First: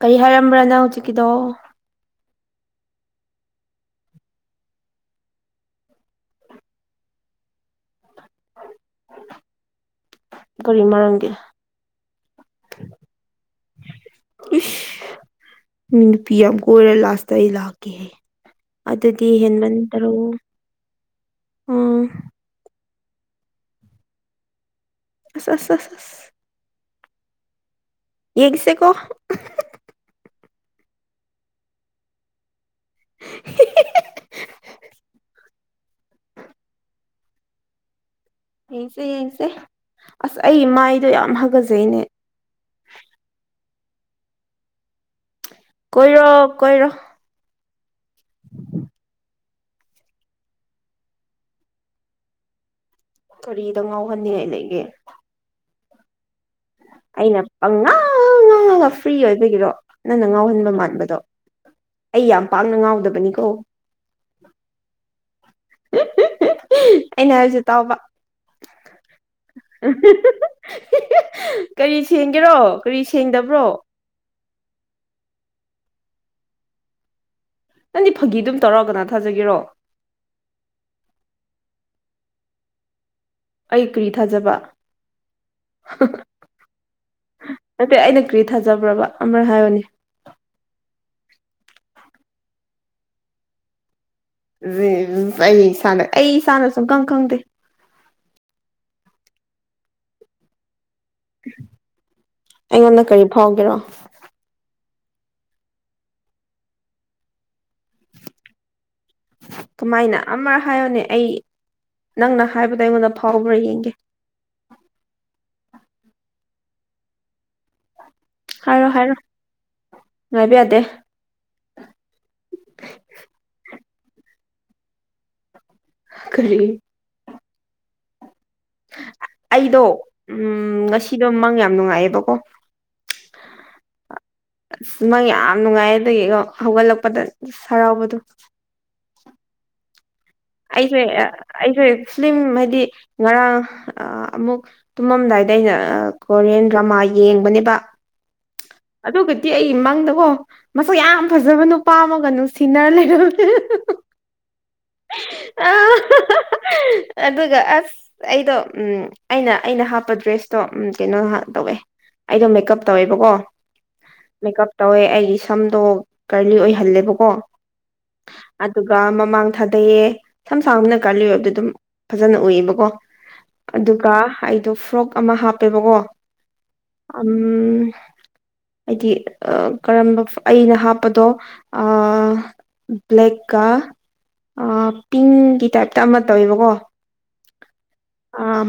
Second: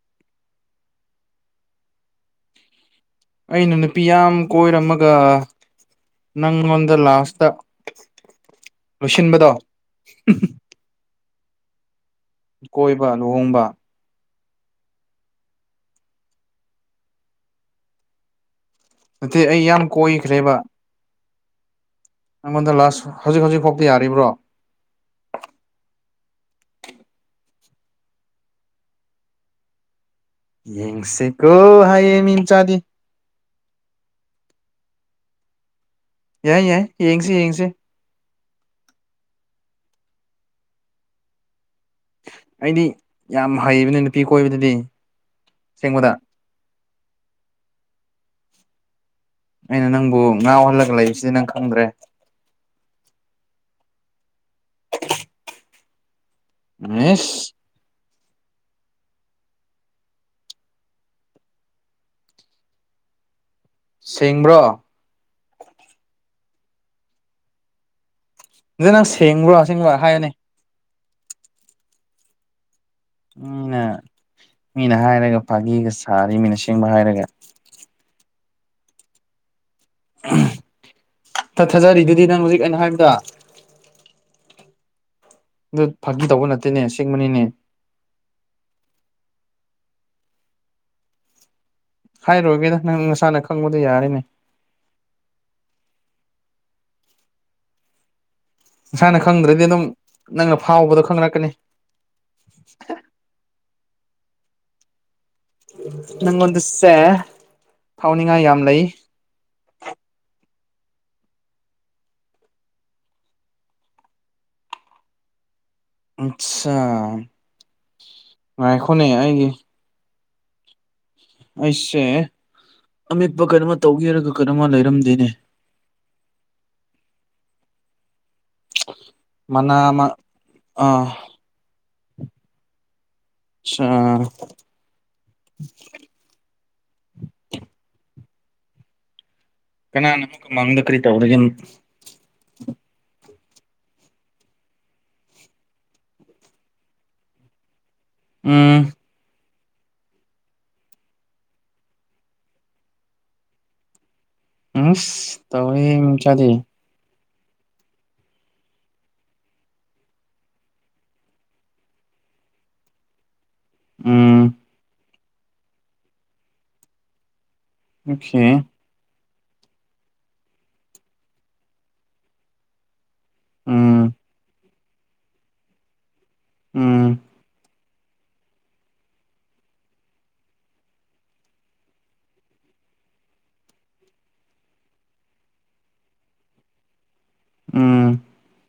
ꯀꯔꯤ ꯍꯥꯏꯔꯝꯕ꯭ꯔꯥ ꯅꯪ ꯍꯧꯖꯤꯛꯀꯤꯗꯣ ꯑꯩꯅ ꯅꯨꯄꯤ ꯌꯥꯝ ꯀꯣꯏꯔꯝꯃꯒ ꯅꯪꯉꯣꯟꯗ ꯂꯥꯁꯇ ꯂꯣꯏꯁꯤꯟꯕꯗꯣ ꯀꯔꯤ ꯃꯔꯝꯒꯤ ꯀꯣꯏꯕ ꯂꯨꯍꯣꯡꯕ ꯏꯁ ꯅꯨꯄꯤꯌꯥꯝ ꯀꯣꯏꯔ ꯂꯥꯁꯇꯥ ꯑꯩ ꯂꯥꯛꯀꯦꯌꯦ ꯑꯗꯨꯗꯤ ꯅꯠꯇꯦ ꯑꯩ ꯍꯦꯟꯃꯟ ꯌꯥꯝ ꯗꯔꯣ ꯀꯣꯏꯈ꯭ꯔꯦꯕ ꯑꯣ ꯅꯪꯉꯣꯟꯗ ꯂꯥꯁ ꯍꯧꯖꯤꯛ ꯍꯧꯖꯤꯛꯐꯥꯎꯗꯤ ꯌꯥꯔꯤꯕ꯭ꯔꯣ ꯑꯁ ꯑꯁ ꯑꯁ ꯌꯦꯡꯁꯦꯀꯣ ꯌꯦꯡꯁꯦꯀꯣ ꯍꯥꯏꯌꯦ ꯃꯤ ꯃꯆꯥꯗꯤ ꯍꯤ ꯍꯤ ꯍꯤ ꯍ ꯍ ꯌꯥꯏ ꯌꯥꯏ ꯌꯦꯡꯁꯤ ꯌꯦꯡꯁꯤ ꯌꯦꯡꯁꯦ ꯌꯦꯡꯁꯦ ꯑꯁ ꯑꯩ ꯃꯥꯏꯗꯣ ꯌꯥꯝ ꯍꯥꯒꯖꯩꯅꯦ ꯑꯩꯗꯤ ꯌꯥꯝ ꯍꯩꯕꯅꯤ ꯅꯨꯄꯤ ꯀꯣꯏꯕꯗꯗꯤ ꯑꯁꯦꯡꯕꯗ ꯀꯣꯏꯔꯣ ꯀꯣꯏꯔꯣ ꯑꯩꯅ ꯅꯪꯕꯨ ꯉꯥꯎꯍꯜꯂꯒ ꯂꯩꯕꯁꯤꯗꯤ ꯅꯪ ꯈꯪꯗ꯭ꯔꯦ ꯀꯔꯤꯗ ꯉꯥꯎꯍꯟꯅꯤꯡꯉꯥꯏ ꯂꯩꯒꯦ ꯑꯩꯅ ꯑꯦꯁ ꯄꯪꯉꯥꯡ ꯉꯥꯡꯉꯒ ꯐ꯭ꯔꯤ ꯑꯣꯏꯕꯒꯤꯔꯣ ꯅꯪꯅ ꯉꯥꯎꯍꯟꯕ ꯃꯥꯟꯕꯗꯣ ꯑꯩ ꯌꯥꯝ ꯄꯥꯛꯅ ꯉꯥꯎꯗꯕꯅꯤꯀꯣ ꯁꯦꯡꯕ꯭ꯔꯣ [unintelligible] ꯑꯩꯅ ꯍꯥꯏꯕꯁꯦ ꯇꯥꯎꯕ ꯁꯤꯗꯅꯪ ꯁꯦꯡꯕ꯭ꯔꯣ ꯑꯁꯦꯡꯕ ꯍꯥꯏꯌꯣꯅꯦ ꯍꯤ ꯍꯤ ꯀꯔꯤ ꯁꯦꯡꯒꯦꯔꯣ ꯀꯔꯤ ꯁꯦꯡꯗꯕ꯭ꯔꯣ ꯃꯤꯅ ꯃꯤꯅ ꯍꯥꯏꯔꯒ ꯐꯥꯒꯤꯒ ꯁꯥꯔꯤ ꯃꯤꯅ ꯑꯁꯦꯡꯕ ꯍꯥꯏꯔꯒ ꯅꯪꯗꯤ ꯐꯥꯒꯤ ꯑꯗꯨꯝ ꯇꯧꯔ ꯀꯅꯥꯅ ꯊꯥꯖꯒꯦꯔꯣ [unintelligible] ꯊꯥ ꯊꯥꯖꯔꯤꯗꯨꯗꯤ ꯅꯪ ꯍꯧꯖꯤꯛ ꯑꯩꯅ ꯍꯥꯏꯕꯗ ꯑꯩ ꯀ꯭ꯔꯤ ꯊꯥꯖꯕ ꯑꯗꯨ ꯐꯥꯒꯤ ꯇꯧꯕ ꯅꯠꯇꯦꯅꯦ ꯑꯁꯦꯡꯕꯅꯤꯅꯦ ꯅꯠꯇꯦ ꯑꯩꯅ ꯀ꯭ꯔꯤ ꯊꯥꯖꯕ꯭ꯔꯕ ꯑꯃꯔꯛ ꯍꯥꯏꯌꯣꯅꯦ ꯍꯥꯏꯔꯣꯏꯒꯦꯗ ꯅꯪ ꯅꯁꯥꯅ ꯈꯪꯕꯗꯣ ꯌꯥꯔꯦꯅꯦ [unintelligible] ꯑꯩ ꯏꯁꯥꯅ ꯑꯩ ꯏꯁꯥꯅ ꯁꯨꯝꯈꯪ ꯈꯪꯗꯦ ꯅꯁꯥꯅ ꯈꯪꯗ꯭ꯔꯗꯤ ꯑꯗꯨꯝ ꯅꯪꯅ ꯐꯥꯎꯕꯗꯣ ꯈꯪꯔꯛ ꯑꯩꯉꯣꯟꯗ ꯀꯔꯤ ꯐꯥꯎꯒꯦꯔꯣ ꯅꯪꯉꯣꯟꯗꯁꯦ ꯐꯥꯎꯅꯤꯡꯉꯥꯏ ꯌꯥꯝ ꯂꯩ ꯀꯃꯥꯏꯅ ꯑꯃꯔꯛ ꯍꯥꯏꯌꯣꯅꯦ ꯑꯩ ꯅꯪꯅ ꯍꯥꯏꯕꯗꯣ ꯑꯩꯉꯣꯟꯗ ꯐꯥꯎꯕ꯭ꯔꯥ ꯌꯦꯡꯒꯦ ꯑꯠꯁꯥ ꯍꯥꯏꯔꯣ ꯉꯥꯏꯈꯣꯅꯦ ꯍꯥꯏꯔꯣ ꯑꯩꯒꯤ ꯉꯥꯏꯕ ꯌꯥꯗꯦ ꯑꯩꯁꯦ ꯑꯃꯦꯠꯄ ꯀꯩꯅꯣꯃ ꯇꯧꯒꯦ ꯍꯥꯏꯔꯒ ꯀꯩꯅꯣꯃ ꯂꯩꯔꯝꯗꯦꯅꯦ ꯀꯔꯤ ꯃꯅꯥ ꯑꯩꯗꯣ ꯑꯃ ꯎꯝ ꯑꯥ ꯉꯁꯤꯗꯣ ꯃꯪ ꯌꯥꯝ ꯅꯨꯡꯉꯥꯏꯌꯦꯕꯀꯣ ꯑꯠꯁꯥ ꯑꯁ ꯃꯪ ꯌꯥꯝ ꯅꯨꯡꯉꯥꯏ ꯑꯗꯨꯒꯤꯀꯣ ꯍꯧꯒꯠꯂꯛꯄꯗ ꯍꯔꯥꯎꯕꯗꯣ ꯀꯅꯥ ꯅꯃꯤꯡ ꯀꯨ ꯃꯪ ꯑꯩꯁꯦ ꯑꯩꯁꯦ ꯐꯤꯂꯤꯝ ꯍꯥꯏꯗꯤ ꯉꯔꯥꯡ ꯑꯃꯨꯛ ꯇꯨꯝꯃꯝꯗꯥꯏꯗ ꯑꯩꯅ ꯀꯣꯔꯤꯌꯥꯟ ꯗ꯭ꯔꯃꯥ ꯌꯦꯡꯕꯅꯦꯕ ꯎꯝ ꯑꯗꯨꯒꯗꯤ ꯑꯩ ꯃꯪꯗꯀꯣ ꯃꯁꯛ ꯌꯥꯝ ꯐꯖꯕ ꯅꯨꯄꯥ ꯑꯃꯒ ꯅꯨꯡ ꯁꯤꯅꯔ ꯂꯩꯔꯝꯃꯦ ꯎꯝꯁ ꯑ ꯇꯧꯋꯦꯍꯦ ꯃꯤ ꯃꯆꯥꯗꯤ ꯑꯗꯨꯒ ꯑꯁ ꯑꯩꯗꯣ ꯎꯝ ꯑꯩꯅ ꯑꯩꯅ ꯍꯥꯞꯄ ꯗ꯭ꯔꯦꯁꯇꯣ ꯎꯝ ꯀꯩꯅꯣ ꯇꯧꯋꯦ ꯑꯩꯗꯣ ꯃꯦꯀꯞ ꯇꯧꯋꯦꯕꯀꯣ ꯎꯝ ꯃꯦꯀꯞ ꯇꯧꯋꯦ ꯑꯩꯒꯤ ꯁꯝꯗꯣ ꯀꯔꯂꯤ ꯑꯣꯏꯍꯜꯂꯦꯕꯀꯣ ꯑꯣꯈꯦ ꯑꯗꯨꯒ ꯃꯃꯥꯡ ꯊꯥꯗꯩꯌꯦ ꯁꯝ ꯁꯥꯡꯕꯅꯤꯅ ꯀꯔꯂꯤ ꯑꯣꯏꯕꯗꯣ ꯑꯗꯨꯝ ꯐꯖꯅ ꯎꯏꯌꯦꯕꯀꯣ ꯑꯗꯨꯒ ꯎꯝ ꯑꯩꯗꯣ ꯐ꯭ꯔꯣꯛ ꯑꯃ ꯍꯥꯞꯄꯦꯕꯀꯣ ꯎꯝ ꯎꯝ ꯍꯥꯏꯗꯤ ꯀꯔꯝꯕ ꯑꯩꯅ ꯍꯥꯞꯄꯗꯣ ꯑ ꯕ꯭ꯂꯦꯛꯀꯥ ꯄꯤꯡꯒꯤ ꯇꯥꯏꯞꯇ ꯑꯃ ꯇꯧꯋꯦꯕꯀꯣ ꯎꯝ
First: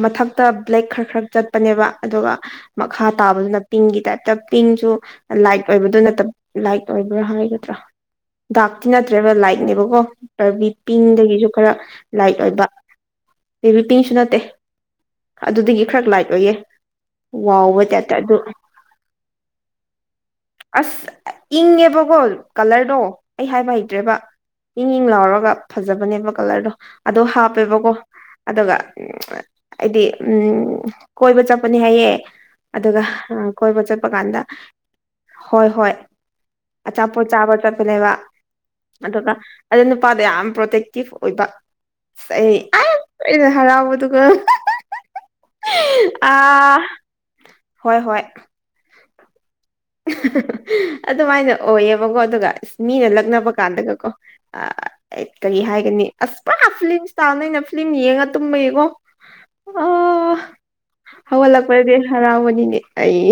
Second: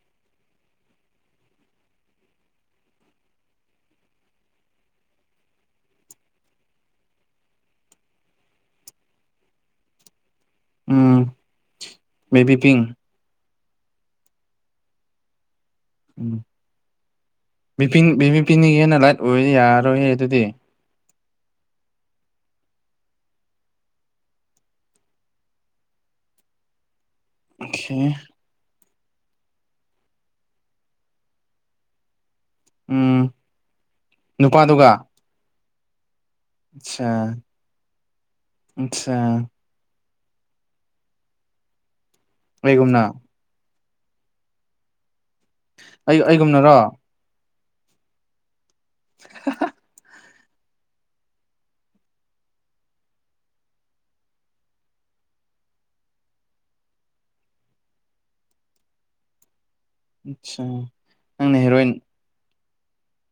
ꯃꯊꯛ ꯇ ꯕ꯭ꯂꯦꯛ ꯈꯔ ꯈꯔ ꯆꯠꯄꯅꯦꯕ ꯑꯗꯨꯒ ꯃꯈꯥ ꯇꯥꯕꯗꯨꯅ ꯄꯤꯡꯒꯤ ꯇꯥꯏꯞꯇ ꯄꯤꯡꯁꯨ ꯂꯥꯏꯠ ꯑꯣꯏꯕꯗꯨ ꯅꯠꯇꯕ ꯂꯥꯏꯠ ꯑꯣꯏꯕ꯭ꯔꯥ ꯍꯥꯏꯒꯗ꯭ꯔꯥ ꯗꯥꯛꯛꯇꯤ ꯅꯠꯇ꯭ꯔꯦꯕ ꯂꯥꯏꯠꯅꯦꯕꯀꯣ ꯔꯔꯕꯤ ꯎꯝ ꯄꯤꯡꯗꯒꯤꯁꯨ ꯈꯔ ꯂꯥꯏꯠ ꯕꯦꯕꯤ ꯑꯣꯏꯕ ꯄꯤꯡ ꯕꯤ ꯄꯤꯡꯁꯨ ꯅꯠꯇꯦ ꯑꯗꯨꯗꯒꯤ ꯈꯔ ꯂꯥꯏꯠ ꯑꯣꯏꯌꯦ ꯋꯥꯎꯕ ꯕꯤ ꯄꯤꯡ ꯇꯥꯏꯞꯇ ꯕꯤ ꯑꯗꯨ ꯕꯤ ꯄꯤꯟꯗꯒꯤ ꯍꯦꯟꯅ ꯂꯥꯏꯠ ꯑꯣꯏꯔꯗꯤ ꯌꯥꯔꯣꯏꯍꯦ ꯑꯗꯨꯗꯤ ꯑꯁ ꯑ ꯏꯪꯉꯦꯕꯀꯣ ꯀꯂꯔꯗꯣ ꯑꯩ ꯍꯥꯏꯕ ꯍꯩꯇ꯭ꯔꯦꯕ ꯄꯤꯡ ꯂꯥꯎꯔꯒ ꯐꯖꯕꯅꯦꯕ ꯀꯂꯔꯗꯣ ꯑꯗꯣ ꯍꯥꯞꯄꯦꯕꯀꯣ ꯑꯣꯀꯦ ꯑꯗꯨꯒ ꯎꯝ ꯆ ꯑꯩꯗꯤ ꯎꯝ ꯀꯣꯏꯕ ꯆꯠꯄꯅꯤ ꯍꯥꯏꯌꯦ ꯑꯗꯨꯒ ꯎꯝ ꯑ ꯀꯣꯏꯕ ꯆꯠꯄꯀꯥꯟꯗ ꯅꯨꯄꯥꯗꯨꯒ ꯍꯣꯏ ꯍꯣꯏ ꯑꯠꯆꯥ ꯑꯆꯥꯄꯣꯠ ꯆꯥꯕ ꯆꯠꯄꯅꯦꯕ ꯑꯠꯆꯥ ꯑꯗꯨꯒ ꯑꯗꯨ ꯅꯨꯄꯥꯗꯣ ꯌꯥꯝ ꯄ꯭ꯔꯣꯇꯦꯛꯇꯤꯞ ꯑꯣꯏꯕ ꯑꯩ ꯑꯥ ꯑꯩꯒꯨꯝꯅ ꯑꯩꯗꯤ ꯍꯔꯥꯎꯕꯗꯨꯨꯒ ꯑꯩ ꯍ ꯑꯩꯒꯨꯝꯅꯔꯣ ꯑꯥ ꯍꯣꯏ ꯍꯣꯏ ꯍꯍꯥ ꯍ ꯍ ꯍ ꯑꯗꯨꯃꯥꯏꯅ ꯑꯣꯏꯌꯦꯕꯀꯣ ꯑꯗꯨꯒ ꯏꯁ ꯃꯤꯅ ꯂꯛꯅꯕꯀꯥꯟꯗꯒꯀꯣ ꯑꯩ ꯀꯔꯤ ꯍꯥꯏꯒꯅꯤ ꯑꯁ ꯄꯨꯔꯥ ꯐꯤꯂꯝ ꯏꯁꯇꯥꯜ ꯑꯩꯅ ꯐꯤꯂꯝ ꯌꯦꯡꯉ ꯇꯨꯝꯕꯒꯤꯀꯣ ꯑꯣ ꯑꯠꯆꯥ ꯅꯪꯅ ꯍꯦꯔꯣꯏꯟ ꯍꯧꯒꯠꯂꯛꯄꯗꯗꯤ ꯍꯔꯥꯎꯕꯅꯤꯅꯦ ꯑꯩ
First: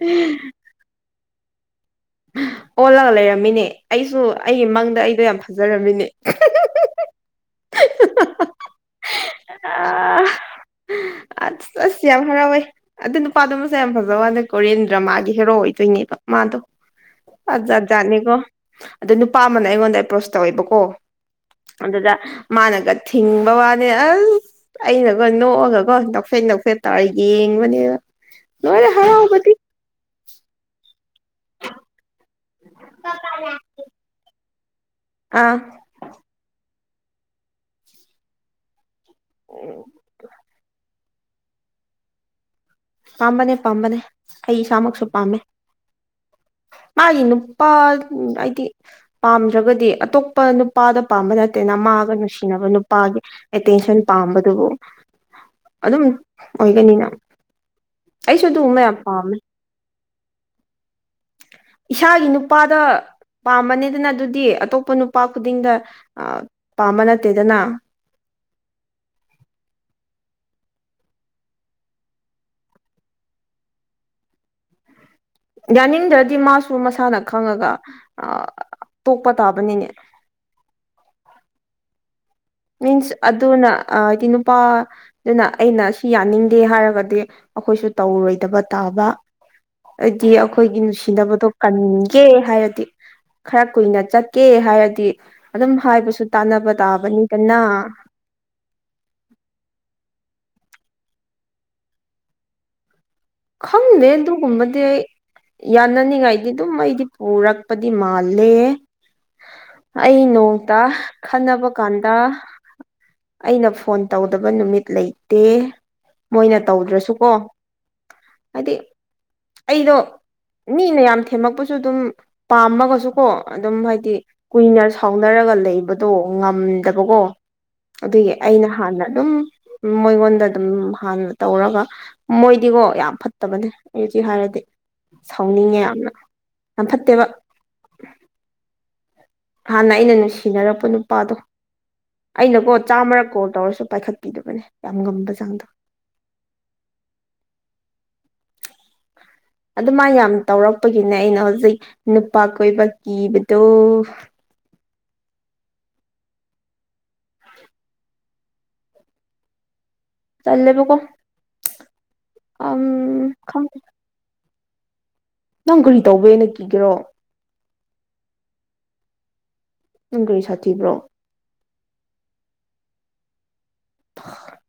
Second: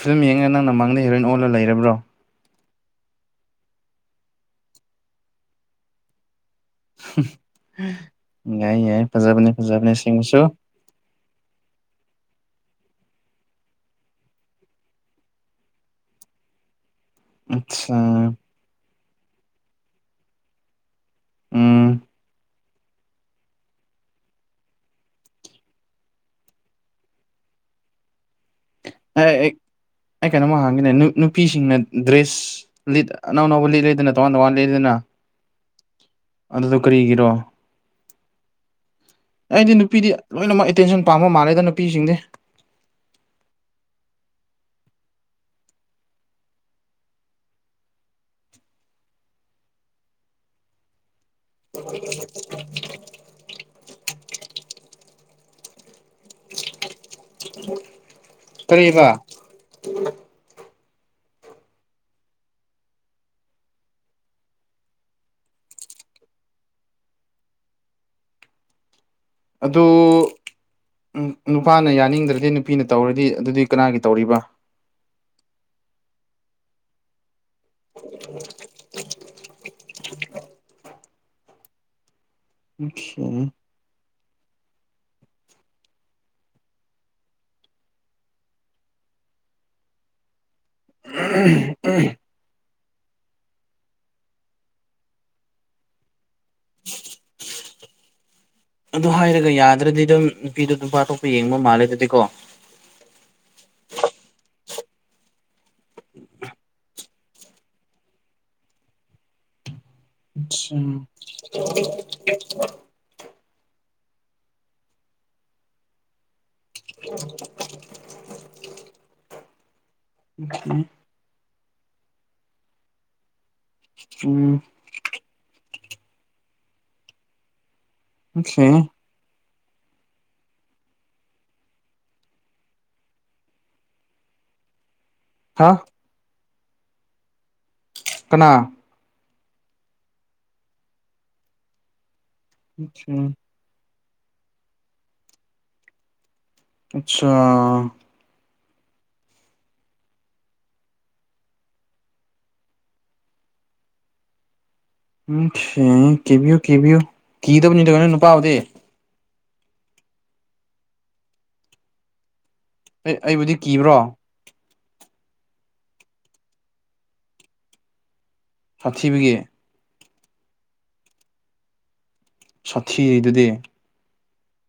ꯐꯤꯂꯝ ꯌꯦꯡꯉꯒ ꯅꯪꯅ ꯃꯥꯡꯗ ꯍꯦꯔꯣꯏꯟ ꯑꯣꯜꯂ ꯂꯩꯔꯕ꯭ꯔꯣ ꯍ ꯑꯣꯜꯂꯒ ꯂꯩꯔꯝꯃꯤꯅꯦ ꯑꯩꯁꯨ ꯑꯩꯒꯤ ꯃꯪꯗ ꯑꯩꯗꯣ ꯌꯥꯝ ꯐꯖꯔꯝꯃꯤꯅꯦ ꯍꯝ ꯌꯥꯏ ꯌꯥꯏ ꯐꯖꯕꯅꯦ ꯐꯖꯕꯅꯦ ꯑꯁꯦꯡꯕꯁꯨ ꯍ ꯑꯁ ꯑꯁ ꯌꯥꯝ ꯍꯔꯥꯎꯏ ꯑꯗꯨ ꯅꯨꯄꯥꯗꯨ ꯃꯁꯛ ꯌꯥꯝ ꯐꯖꯕ ꯋꯥꯅꯦ ꯀꯣꯔꯤꯌꯟ ꯗ꯭ꯔꯃꯥꯒꯤ ꯍꯦꯔꯣ ꯑꯣꯏꯗꯣꯏꯅꯦꯕ ꯃꯥꯗꯣ ꯑ ꯑꯠꯆꯥ ꯖꯥꯠꯖꯥꯠꯅꯤꯀꯣ ꯑꯗꯣ ꯅꯨꯄꯥ ꯑꯃꯅ ꯑꯩꯉꯣꯟꯗ ꯑꯦꯄ꯭ꯔꯣꯁ ꯇꯧꯋꯦꯕꯀꯣ ꯎꯝ ꯑꯗꯨꯗ ꯃꯥꯅꯒ ꯊꯤꯡꯕ ꯋꯥꯅꯦ ꯑꯁ ꯑꯩꯅꯒꯣ ꯅꯣꯛꯑꯒꯀꯣ ꯅꯣꯛꯐꯦꯠ ꯅꯣꯀꯐꯦꯠ ꯇꯧꯔ ꯌꯦꯡꯕꯅꯦꯅ ꯂꯣꯏꯔꯦ ꯑꯩ ꯍꯔꯥꯎꯕꯗꯤ ꯑꯩ ꯑꯩ ꯀꯩꯅꯣꯃ ꯍꯪꯒꯦꯅꯦ ꯅꯨ-ꯅꯨꯄꯤꯁꯤꯡꯅ ꯗ꯭ꯔꯦꯁ ꯂꯤꯠ ꯑꯅꯧ ꯑꯅꯧꯕ ꯂꯤꯠꯂꯤꯗꯅ ꯇꯣꯉꯥꯟ ꯇꯣꯉꯥꯟ ꯂꯤꯠꯂꯤꯗꯅ ꯑꯥ ꯑꯗꯨꯗꯣ ꯀꯔꯤꯒꯤꯔꯣ ꯑꯩꯗꯤ ꯅꯨꯄꯤꯗꯤ ꯂꯣꯏꯅꯃꯛ ꯑꯦꯇꯦꯟꯁꯟ ꯄꯥꯝꯕ ꯃꯥꯜꯂꯦꯗ ꯅꯨꯄꯤꯁꯤꯡꯗꯤ ꯄꯥꯝꯕꯅꯦ ꯄꯥꯝꯕꯅꯦ ꯑꯩ ꯏꯁꯥꯃꯛꯁꯨ ꯄꯥꯝꯃꯦ ꯃꯥꯒꯤ ꯅꯨꯄꯥꯗꯨ ꯑꯩꯗꯤ ꯄꯥꯝꯗ꯭ꯔꯒꯗꯤ ꯑꯇꯣꯞꯄ ꯅꯨꯄꯥꯗ ꯄꯥꯝꯕ ꯅꯠꯇꯦꯅ ꯃꯥꯒ ꯅꯨꯡꯁꯤꯅꯕ ꯅꯨꯄꯥꯒꯤ ꯑꯦꯇꯦꯟꯁꯟ ꯄꯥꯝꯕꯗꯨꯕꯨ ꯑꯗꯨꯝ ꯑꯣꯏꯒꯅꯤꯅ [inaudible] ꯑꯩꯁꯨ ꯑꯗꯨꯒꯨꯝꯕ ꯌꯥꯝ ꯀꯔꯤꯕ ꯄꯥꯝꯃꯦ ꯏꯁꯥꯒꯤ ꯅꯨꯄꯥꯗ ꯄꯥꯝꯕꯅꯦꯗꯅ ꯑꯗꯨꯗꯤ ꯑꯇꯣꯞꯄ ꯅꯨꯄꯥ ꯈꯨꯗꯤꯡꯗ ꯑ ꯄꯥꯝꯕ ꯅꯠꯇꯦꯗꯅ ꯑꯗꯣ ꯎꯝ ꯅꯨꯄꯥꯅ ꯌꯥꯅꯤꯡꯗ꯭ꯔꯗꯤ ꯅꯨꯄꯤꯅ ꯇꯧꯔꯗꯤ ꯑꯗꯨꯗꯤ ꯀꯅꯥꯒꯤ ꯇꯧꯔꯤꯕ ꯌꯥꯅꯤꯡꯗ꯭ꯔꯗꯤ ꯃꯥꯁꯨ ꯃꯁꯥꯅ ꯈꯪꯉꯒ [inaudible] ꯇꯣꯛꯄ ꯇꯥꯕꯅꯤꯅꯦ ꯑꯣꯀꯦ ꯃꯤꯟꯁ ꯑꯗꯨꯅ ꯑ ꯍꯥꯏꯗꯤ ꯅꯨꯄꯥꯗꯨꯅ ꯑꯩꯅ ꯁꯤ ꯌꯥꯅꯤꯡꯗꯦ ꯍꯥꯏꯔꯒꯗꯤ ꯑꯩꯈꯣꯏꯁꯨ ꯇꯧꯔꯣꯏꯗꯕ ꯇꯥꯕ ꯍꯥꯏꯗꯤ ꯑꯩꯈꯣꯏꯒꯤ ꯅꯨꯡꯁꯤ ꯁꯤꯗꯕꯗꯣ ꯀꯟꯒꯦ ꯍꯥꯏꯔꯗꯤ ꯈꯔ ꯀꯨꯏꯅ ꯆꯠꯀꯦ ꯍꯥꯏꯔꯗꯤ ꯑꯗꯨꯝ ꯍꯥꯏꯕꯁꯨ ꯇꯥꯟꯅꯕ ꯇꯥꯕꯅꯤꯗꯅꯥ ꯑꯗꯨ ꯍꯥꯏꯔꯒ ꯌꯥꯗ꯭ꯔꯗꯤ ꯑꯗꯨꯝ ꯅꯨꯄꯤꯗꯣ ꯅꯨꯄꯥ ꯑꯇꯣꯞꯄ ꯌꯦꯡꯕ ꯃꯥꯜꯂꯦ ꯑꯗꯨꯗꯤꯀꯣ ꯈꯪꯗꯦ ꯑꯗꯨꯒꯨꯝꯕꯗꯤ ꯑꯩ ꯌꯥꯅꯅꯤꯡꯉꯥꯏꯗꯤ ꯑꯗꯨꯝ ꯑꯩꯗꯤ ꯄꯨꯔꯛꯄꯗꯤ ꯃꯥꯜꯂꯦ ꯑꯩ ꯅꯣꯡꯇ ꯑꯆꯥ ꯈꯠꯅꯕ ꯀꯥꯟꯗ ꯑꯩꯅ ꯐꯣꯟ ꯇꯧꯗꯕ ꯅꯨꯃꯤꯠ ꯂꯩꯇꯦ ꯃꯣꯏꯅ ꯇꯧꯗ꯭ꯔꯁꯨꯀꯣ ꯍꯥꯏꯗꯤ ꯑꯩꯗꯣ ꯑꯣꯀꯦ ꯃꯤꯅ ꯌꯥꯝ ꯊꯦꯝꯃꯛꯄꯁꯨ ꯑꯗꯨꯝ ꯄꯥꯝꯃꯒꯁꯨ ꯀꯣ ꯑꯗꯨꯝ ꯍꯥꯏꯗꯤ ꯎꯝ ꯀꯨꯏꯅ ꯁꯥꯎꯅꯔꯒ ꯂꯩꯕꯗꯣ ꯉꯝꯗꯕꯀꯣ ꯑꯗꯨꯒꯤ ꯑꯣꯀꯦ ꯑꯩꯅ ꯍꯥꯟꯅ ꯑꯗꯨꯝ ꯃꯣꯏꯉꯣꯟꯗ ꯑꯗꯨꯝ ꯍꯥꯟꯅ ꯇꯧꯔꯒ ꯃꯣꯏ ꯗꯤꯒꯣ ꯌꯥꯝ ꯐꯠꯇꯕꯅꯦ ꯑꯩ ꯍꯧꯖꯤꯛ ꯍꯥꯏꯔꯗꯤ ꯍꯥ ꯁꯥꯎꯅꯤꯡꯉꯦ ꯌꯥꯝꯅ ꯌꯥꯝ ꯐꯠꯇꯦꯕ ꯀꯅꯥ ꯍꯥꯟꯅ ꯑꯩꯅ ꯅꯨꯡꯁꯤꯅꯔꯛꯄ ꯅꯨꯄꯥꯗꯣ ꯑꯩꯅꯀꯣ ꯆꯥꯝꯃꯔꯛ ꯀꯣꯜ ꯇꯧꯔꯁꯨ ꯄꯥꯏꯈꯠꯄꯤꯗꯕꯅꯦ ꯌꯥꯝ ꯉꯝꯕ ꯆꯥꯡꯗ ꯑꯁꯥ ꯑꯗꯨꯃꯥꯏꯅ ꯌꯥꯝ ꯇꯧꯔꯛꯄꯒꯤꯅꯦ ꯑꯩꯅ ꯍꯧꯖꯤꯛ ꯅꯨꯄꯥ ꯀꯣꯏꯕ ꯀꯤꯕꯗꯣ ꯎꯝ ꯊꯤꯅꯤ ꯀꯤꯕꯤꯌꯨ ꯀꯤꯕꯤꯌꯨ ꯀꯤꯗꯩꯕꯅꯤꯗꯣ ꯑꯗꯣ ꯅꯨꯄꯥꯕꯨꯗꯤ ꯇꯜꯂꯦꯕꯀꯣ ꯑꯝ ꯑꯩ ꯑꯩꯕꯨꯗꯤ ꯈꯪꯗꯦ ꯀꯤꯕ꯭ꯔꯣ ꯅꯪ ꯀꯔꯤ ꯇꯧꯕꯩ ꯑꯩꯅ ꯀꯤꯒꯦꯔꯣ ꯁꯥꯊꯤꯕꯒꯤ ꯅꯪ ꯀꯔꯤ ꯁꯥꯊꯤꯕ꯭ꯔꯣ ꯁꯥꯊꯤꯔꯤꯗꯨꯗꯤ [unintelligible]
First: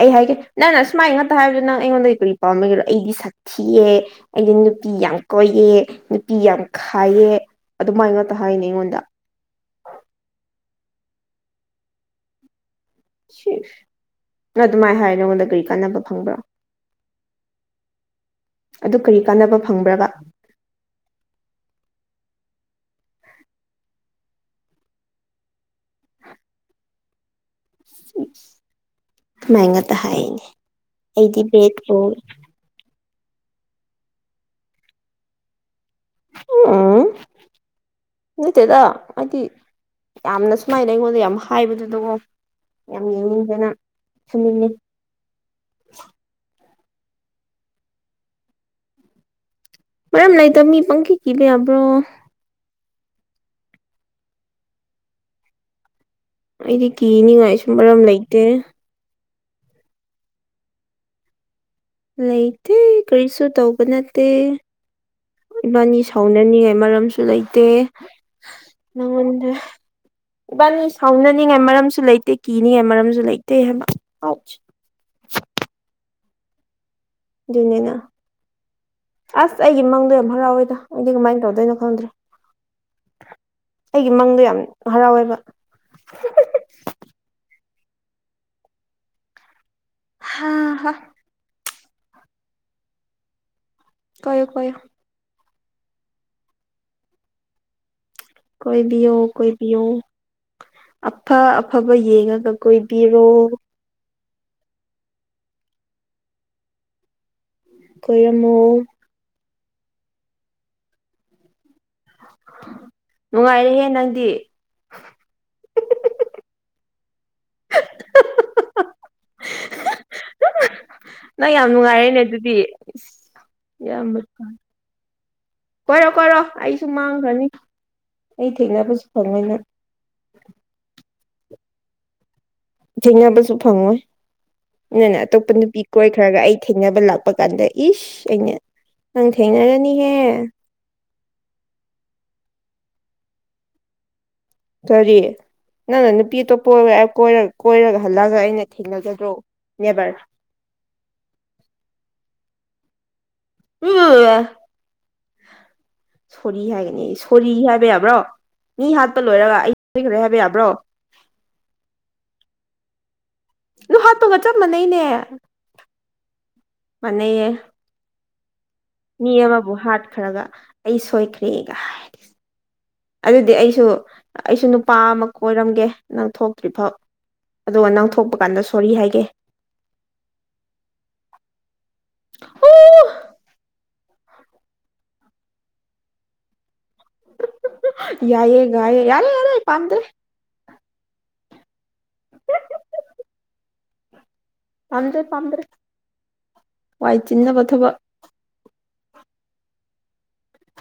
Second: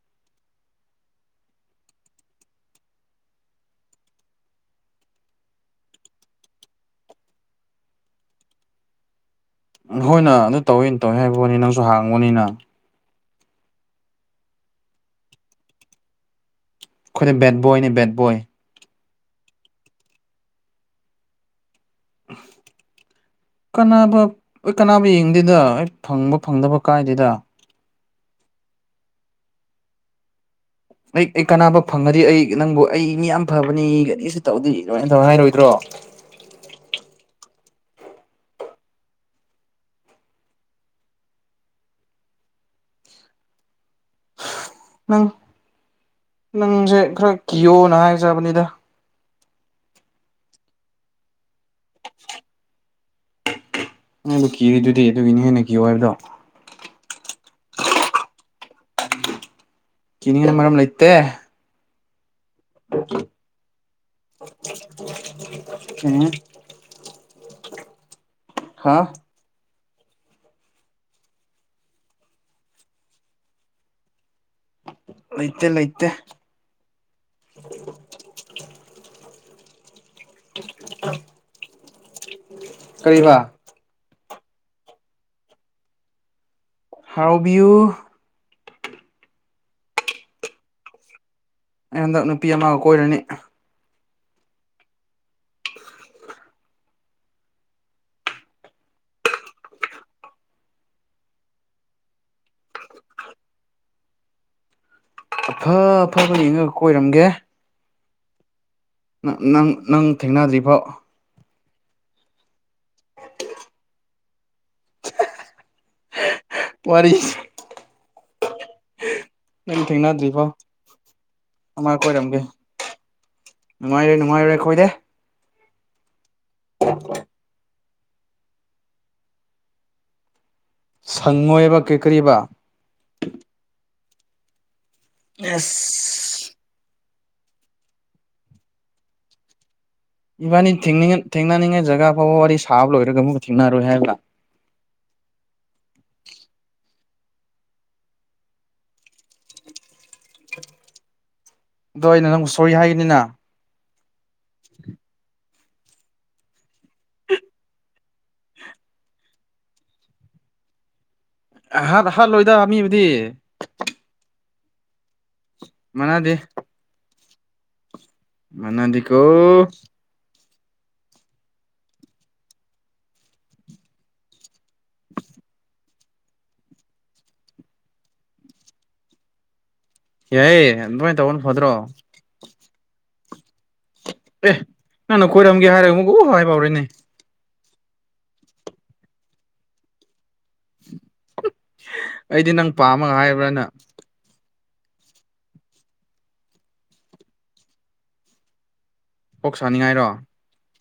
ꯑꯩ ꯍꯥꯏꯒꯦ ꯅꯪ ꯑꯁꯨꯃꯥꯏꯅ ꯉꯥꯛꯇ ꯍꯥꯏꯕꯗꯣ ꯅꯪ ꯑꯩꯉꯣꯟꯗꯒꯤ ꯀꯔꯤ ꯄꯥꯝꯕꯒꯤꯔ ꯑꯩꯗꯤ ꯁꯥꯊꯤꯑꯦ ꯑꯩꯗꯤ ꯅꯨꯄꯤ ꯌꯥꯝ ꯀꯣꯏꯑꯦ ꯅꯨꯄꯤ ꯌꯥꯝ ꯈꯥꯏꯑꯦ ꯑꯗꯨꯃꯥꯏꯅ ꯉꯥꯇ ꯍꯥꯏꯅꯦ ꯑꯩꯉꯣꯟꯗ ꯍꯣꯏ ꯅ ꯑꯗꯨ ꯇꯧꯋꯤ ꯇꯧꯏ ꯍꯥꯏꯕꯣꯅꯤ ꯅꯪꯁꯨ ꯍꯥꯡꯕꯅꯤꯅ ꯁꯤ ꯅꯪ ꯑꯗꯨꯃꯥꯏꯅ ꯍꯥꯏ ꯅꯪꯉꯣꯟꯗ ꯀꯔꯤ ꯀꯥꯟꯅꯕ ꯐꯪꯕ꯭ꯔꯥ ꯈꯣꯏꯅ ꯕꯦꯠꯕꯣꯏꯅꯦ ꯕꯦꯠ ꯕꯣꯏ ꯑꯗꯨ ꯀꯔꯤ ꯀꯥꯟꯅꯕ ꯐꯪꯕ꯭ꯔꯥꯕ [inaudible] ꯀꯥꯅꯕ ꯀꯥꯅꯕ ꯌꯦꯡꯗꯦꯗ ꯑꯩ ꯐꯪꯕ ꯐꯪꯗꯕ ꯀꯥꯏꯗꯦꯗ ꯃꯥꯢꯉꯥꯛꯇ ꯍꯥꯏꯅꯦ ꯑꯩ ꯑꯩꯗꯤ ꯑꯩ ꯕꯦꯠ ꯀꯥꯟꯅꯕ ꯕꯣꯏ ꯐꯪꯉꯗꯤ ꯑꯩ ꯅꯪꯕꯨ ꯑꯩ ꯃꯤ ꯌꯥꯝ ꯐꯕꯅꯤ ꯀꯔꯤꯁꯨ ꯇꯧꯗꯤ ꯂꯣꯏꯅ ꯇꯧ ꯍꯥꯏꯔꯣꯏꯗ꯭ꯔꯣ ꯎꯡ ꯅꯠꯇꯦꯗ ꯍꯥꯏꯗꯤ ꯌꯥꯝꯅ ꯁꯨꯃꯥꯏꯅ ꯑꯩꯉꯣꯟꯗ ꯌꯥꯝ ꯍꯥꯏꯕꯗꯨꯗꯀ‌ꯣ ꯌꯥꯝ ꯌꯦꯡꯅꯤꯡꯗꯦ ꯅꯪ ꯐꯨꯅꯤꯡꯉꯤ ꯅꯪ ꯅꯪꯖꯦ ꯈꯔ ꯀꯤꯌꯣꯅ ꯍꯥꯏꯖꯕꯅꯤꯗ ꯃꯔꯝ ꯂꯩꯇ ꯃꯤ ꯄꯪꯀꯤ ꯀꯤꯕ ꯌꯥꯕ꯭ꯔ‌ꯣ [inaudible] ꯅꯪꯕꯨ ꯀꯤꯔꯤꯗꯨꯗꯤ ꯑꯗꯨꯒꯤꯅꯤ ꯍꯦꯟꯅ ꯀꯤꯌꯣ ꯍꯥꯏꯕꯗꯣ ꯑꯩꯗꯤ ꯀꯤꯅꯤꯡꯉꯥꯏꯁꯨ ꯃꯔꯝ ꯂꯩꯇꯦ ꯀꯤꯅꯤꯡꯉꯥꯢ ꯃꯔꯝ ꯂꯩꯇꯦ ꯂꯩ ꯇꯦ ꯀꯔꯤꯁꯨ ꯇꯧꯕ ꯅꯠꯇꯦ ꯏꯕꯥꯅꯤ ꯁꯥꯎꯅꯅꯤꯡꯉꯥꯏ ꯃꯔꯝꯁꯨ ꯂꯩ ꯇꯦ ꯍꯥ ꯅꯪꯉꯣꯟꯗ ꯏꯕꯥꯅꯤ ꯁꯥꯎꯅꯅꯤꯡꯉꯥꯏ ꯃꯔꯝꯁꯨ ꯂꯩꯇꯦ ꯀꯤꯅꯤꯡꯉꯥꯏ ꯃꯔꯝꯁꯨ ꯂꯩꯇꯦ ꯍꯥꯏꯕ ꯑꯥꯎꯠꯁ ꯂꯩꯇꯦ ꯂꯩꯇꯦ ꯑꯗꯨꯅꯤꯅ ꯑꯁ ꯑꯩꯒꯤ ꯃꯪꯗ‌ꯣ ꯌꯥꯝ ꯍꯔꯥꯎꯢꯗ ꯑꯩꯗꯤ ꯀꯃꯥꯏ ꯇꯧꯗꯣꯏꯅꯣ ꯈꯪꯗ꯭ꯔꯦ ꯀꯔꯤꯕ ꯑꯩꯒꯤ ꯃꯪꯗꯣ ꯌꯥꯝ ꯍꯔꯥꯎꯌ‌ꯦꯕ ꯍꯔꯥꯎꯕꯤꯌꯨ ꯍꯥꯥ ꯍ ꯑꯩ ꯍꯟꯗꯛ ꯅꯨꯄꯤ ꯑꯃꯒ ꯀꯣꯏꯔꯅꯤ ꯀꯣꯏꯌꯨ ꯀꯣꯏꯌꯨ ꯀꯣꯏꯕꯤꯌꯣ ꯀꯣꯏꯕꯤꯌꯣ ꯑꯐ ꯑꯐꯕ ꯌꯦꯡꯉꯒ ꯀꯣꯏꯕꯤꯔꯣ ꯑꯐ ꯑꯐꯕ ꯌꯦꯡꯉꯒ ꯀꯣꯏꯔꯝꯒꯦ ꯀꯣꯏꯔꯝꯃꯣ ꯅ ꯅꯪ ꯅꯪ ꯊꯦꯡꯅꯗ꯭ꯔꯤꯐꯥꯎ ꯅꯨꯡꯉꯥꯏꯔꯦꯍꯦ ꯅꯪꯗꯤ ꯋꯥꯔꯤꯁ ꯅꯪ ꯊꯦꯡꯅꯗ꯭ꯔꯤꯐꯥꯎ ꯅꯪ ꯌꯥꯝ ꯑꯃ ꯅꯨꯡꯉꯥꯏꯔꯦꯅꯦ ꯀꯣꯏꯔꯝꯒꯦ ꯑꯗꯨꯗꯤ ꯅꯨꯡꯉꯥꯏꯔꯦ ꯌꯥꯝꯕ ꯅꯨꯡꯉꯥꯏꯔꯦ [unintelligible] ꯑꯩꯈꯣꯏꯗꯤ ꯀꯣꯏꯔꯣ ꯀꯣꯏꯔꯣ ꯑꯩꯁꯨ ꯃꯥꯡꯈ꯭ꯔꯅꯤ ꯑꯩ ꯊꯦꯡꯅꯕꯁꯨ ꯐꯪꯉꯣꯏꯅꯪ ꯁꯪꯉꯣꯏꯕ ꯀꯩꯀꯔꯤꯕ ꯊꯦꯡꯅꯕꯁꯨ ꯐꯪꯉꯣꯏ ꯅꯪꯅ ꯑꯇꯣꯞꯄ ꯅꯨꯄꯤ ꯀꯣꯏ ꯈꯔꯒ ꯑꯁ ꯑꯩ ꯊꯦꯡꯅꯕ ꯂꯥꯛꯄ ꯀꯥꯟꯗ ꯏꯁ ꯑꯩꯅ ꯅꯪ ꯊꯦꯡꯅꯔꯅꯤ ꯏꯕꯥꯅꯤ ꯊꯦꯡꯅꯤꯡ ꯊꯦꯡꯅꯅꯤꯡꯉꯥꯏ ꯖꯒꯥ ꯐꯥꯎꯕ ꯋꯥꯔꯤ ꯁꯥꯕ ꯂꯣꯏꯔꯒ ꯑꯃꯨꯛ ꯊꯦꯡꯅꯔꯣꯏ ꯍꯥꯏꯕꯥ ꯀꯔꯤ ꯅꯪꯅ ꯅꯨꯄꯤ ꯑꯇꯣꯞꯄ [unintelligible] ꯀꯣꯏꯔ ꯀꯣꯏꯔꯒ ꯍꯜꯂꯛꯑꯒ ꯑꯩꯅ ꯊꯦꯡꯅꯒꯗ꯭ꯔꯣ ꯅꯦꯕꯔ ꯑꯗꯣ ꯑꯩꯅ ꯅꯪꯕꯨ ꯁꯣꯔꯤ ꯍꯥꯏꯒꯅꯤꯅ [unintelligible] [inaudible] [inaudible] ꯁꯣꯔꯤ ꯍꯥꯏꯒꯅꯤ ꯁꯣꯔꯤ ꯍꯥꯏꯕ ꯌꯥꯕ꯭ꯔꯣ ꯃꯤ ꯍꯥꯠꯄ ꯂꯣꯏꯔꯒ ꯑꯩ ꯁꯣꯏꯈ꯭ꯔꯦ ꯍꯥꯏꯕ ꯌꯥꯕ꯭ꯔꯣ ꯑꯍ ꯍꯥꯠ ꯍꯥꯠꯂꯣꯏꯗ ꯃꯤꯕꯨꯗꯤ ꯑꯗꯨ ꯍꯥꯠꯄꯒ ꯆꯞ ꯃꯥꯟꯅꯩꯅꯦ ꯃꯥꯅꯗꯦ ꯃꯥꯅꯩꯌꯦ ꯃꯥꯅꯗꯤ ꯃꯤ ꯑꯃꯕꯨ ꯍꯥꯠꯈ꯭ꯔꯒ ꯑꯩ ꯁꯣꯏꯈ꯭ꯔꯦꯒ ꯑꯗꯨꯗꯤ ꯑꯩꯁꯨ ꯑꯩꯁꯨ ꯅꯨꯄꯥ ꯑꯃ ꯀꯣꯏꯔꯝꯒꯦ ꯅꯪ ꯊꯣꯛꯇ꯭ꯔꯤꯐꯥꯎ ꯑꯗꯨꯒ ꯅꯪ ꯊꯣꯛꯄ ꯀꯥꯟꯗ ꯁꯣꯔꯤ ꯍꯥꯏꯒꯦ ꯌꯥꯏꯑꯦ ꯑꯗꯨꯃꯥꯏꯅ ꯇꯧꯕꯅ ꯐꯗ꯭ꯔꯣ ꯎ ꯑꯦ ꯅꯪꯅ ꯀꯣꯏꯔꯝꯒꯦ ꯍꯥꯏꯔꯒ ꯑꯃꯨꯛꯀ ꯑꯣ ꯍꯥꯏꯕ ꯍꯧꯔꯦꯅꯦ ꯌꯥꯏꯌꯦ ꯒꯥꯏꯌꯦ ꯌꯥꯔꯦ ꯌꯥꯔꯦ ꯄꯥꯝꯗ꯭ꯔꯦ ꯑꯩꯗꯤ ꯅꯪ ꯄꯥꯝꯃꯒ ꯍꯥꯏꯕ꯭ꯔꯥꯅ ꯄꯥꯝꯗ꯭ꯔꯦ ꯄꯥꯝꯗ꯭ꯔꯦ ꯋꯥꯏ ꯆꯤꯟꯅꯕ ꯊꯕꯛ ꯀꯣꯛ ꯁꯥꯥꯅꯤꯡꯉꯥꯏꯔꯣ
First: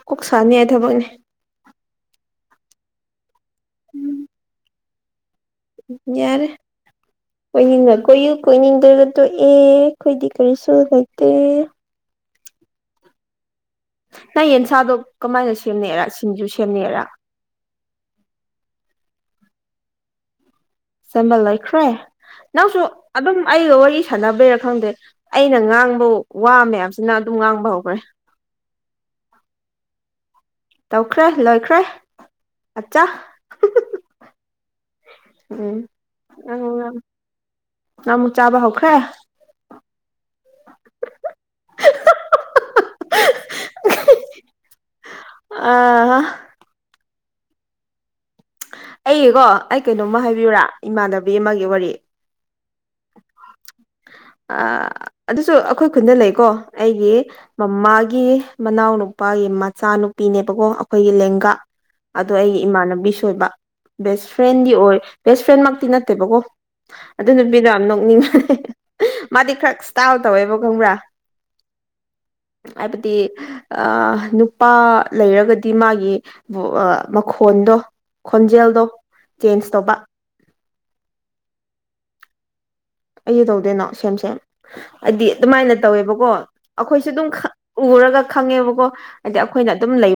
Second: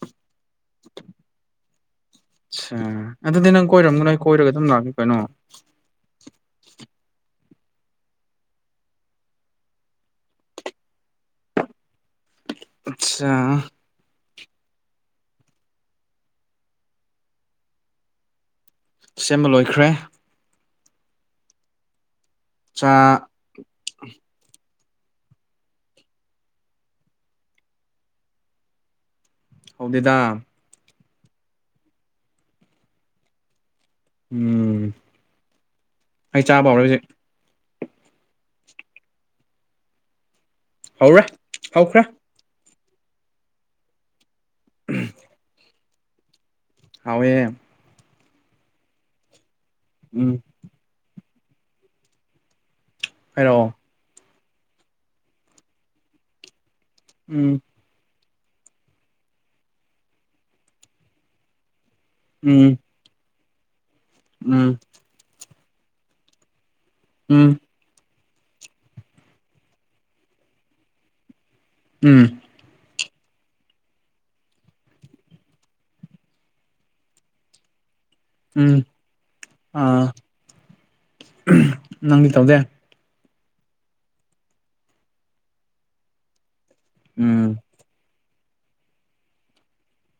ꯀꯣꯛ ꯁꯥꯅꯤꯉꯥꯏ ꯊꯕꯛꯅꯦ ꯁ ꯑꯗꯨꯗꯤ ꯅꯪ ꯀꯣꯏꯔꯝꯒꯅꯣ ꯑꯩ ꯀꯣꯏꯔꯒ ꯑꯗꯨꯝ ꯂꯥꯛꯀꯦ ꯀꯩꯅꯣ ꯌꯥꯔꯦ ꯀꯣꯏꯅꯤꯡꯉ ꯀꯣꯏꯌꯨ ꯀꯣꯏꯅꯤꯡꯗ꯭ꯔꯒ ꯇꯣꯛꯑꯦ ꯑꯩꯈꯣꯏꯗꯤ ꯀꯔꯤꯁꯨ ꯂꯩꯇꯦ ꯑꯠꯁꯥ ꯅꯪ ꯌꯦꯟꯁꯥꯗꯣ ꯀꯃꯥꯏꯅ ꯁꯦꯝꯅꯩꯔꯥ ꯁꯤꯡꯖꯨ ꯁꯦꯝꯅꯩꯔꯥ ꯁꯦꯝꯕ ꯂꯣꯏꯈ꯭ꯔꯦ ꯁꯦꯝꯕ ꯂꯣꯏꯈ꯭ꯔꯦ ꯅꯪꯁꯨ ꯆꯥ ꯑꯗꯨꯝ ꯑꯩꯒ ꯋꯥꯔꯤ ꯁꯥꯟꯅꯕꯩꯔꯥ ꯈꯪꯗꯦ ꯑꯩꯅ ꯉꯥꯡꯕ ꯋꯥ ꯃꯌꯥꯝꯁꯤ ꯅꯪ ꯑꯗꯨꯝ ꯉꯥꯡꯕ ꯍꯧꯈ꯭ꯔꯦ ꯍꯧꯗꯦꯗꯥ ꯇꯧꯈ꯭ꯔꯦ ꯂꯣꯏꯈ꯭ꯔꯦ ꯑꯠꯆꯥ ꯎꯝ ꯎꯝ ꯑꯩ ꯆꯥꯕ ꯍꯧꯔꯦ ꯅꯪꯅ ꯍꯧꯖꯤꯛ ꯑꯃꯨꯛ ꯆꯥꯕ ꯍꯧꯈ꯭ꯔꯦ ꯍꯥꯎꯔꯦ ꯍꯥꯎꯈ꯭ꯔꯦ ꯑꯥ ꯍꯥ ꯍꯥꯎꯋꯦ ꯑꯩꯒꯤꯀꯣ ꯑꯩ ꯀꯩꯅꯣꯝꯃ ꯎꯝ ꯍꯥꯏꯕꯤꯌꯨꯔꯥ ꯏꯃꯥꯟꯅꯕꯤ ꯑꯃꯒꯤ ꯋꯥꯔꯤ ꯍꯥꯏꯔꯛꯑꯣ ꯑꯥ ꯑꯗꯨꯁꯨ ꯑꯩꯈꯣꯏ ꯈꯨꯟꯗ ꯂꯩꯀꯣ ꯑꯩꯒꯤ ꯎꯝ ꯃꯃꯥꯒꯤ ꯃꯅꯥꯎꯅꯨꯄꯥꯒꯤ ꯃꯆꯥꯅꯨꯄꯤꯅꯦꯕꯀꯣ ꯑꯩꯈꯣꯏꯒꯤ ꯂꯦꯡꯒꯥ ꯑꯗꯣ ꯑꯩꯒꯤ ꯎꯝ ꯏꯃꯥꯟꯅꯕꯤꯁꯨ ꯑꯣꯏꯕ ꯕꯦꯁ ꯐ꯭ꯔꯦꯟꯗꯤ ꯎꯝ ꯑꯣꯏ ꯕꯦꯁ ꯐ꯭ꯔꯦꯟꯃꯛꯇꯤ ꯅꯠꯇꯦꯕꯀꯣ ꯑꯗꯨ ꯎꯝ ꯅꯨꯄꯤꯗꯣ ꯌꯥꯝ ꯅꯣꯛꯅꯤꯡꯕꯅꯦ ꯃꯥꯗꯤ ꯈꯔ ꯏꯁꯇꯥꯏꯜ ꯇꯧꯋꯦꯕ ꯈꯪꯕ꯭ꯔꯥ ꯎꯝ ꯍꯥꯏꯕꯗꯤ ꯑ ꯅꯨꯄꯥ ꯂꯩꯔꯒꯗꯤ ꯃꯥꯒꯤ ꯋꯨ ꯑꯥ ꯃꯈꯣꯟꯗꯣ ꯎꯝ ꯈꯣꯟꯖꯦꯜꯗꯣ ꯆꯦꯟꯖ ꯇꯧꯕ ꯑꯥ ꯅꯪꯗꯤ ꯇꯧꯗꯦ ꯑꯩꯁꯨ ꯇꯧꯗꯦꯅꯥ ꯁꯦꯝ ꯁꯦꯝ ꯍꯥꯏꯗꯤ ꯑꯗꯨꯃꯥꯏꯅ ꯇꯧꯋꯦꯕꯀꯣ ꯑꯩꯈꯣꯏꯁꯨ ꯑꯗꯨꯝ ꯎꯝ ꯈꯪ ꯎꯔꯒ ꯈꯪꯉꯦꯕꯀꯣ ꯑꯗꯤ ꯑꯩꯈꯣꯏꯅ ꯑꯗꯨꯝ ꯂꯩ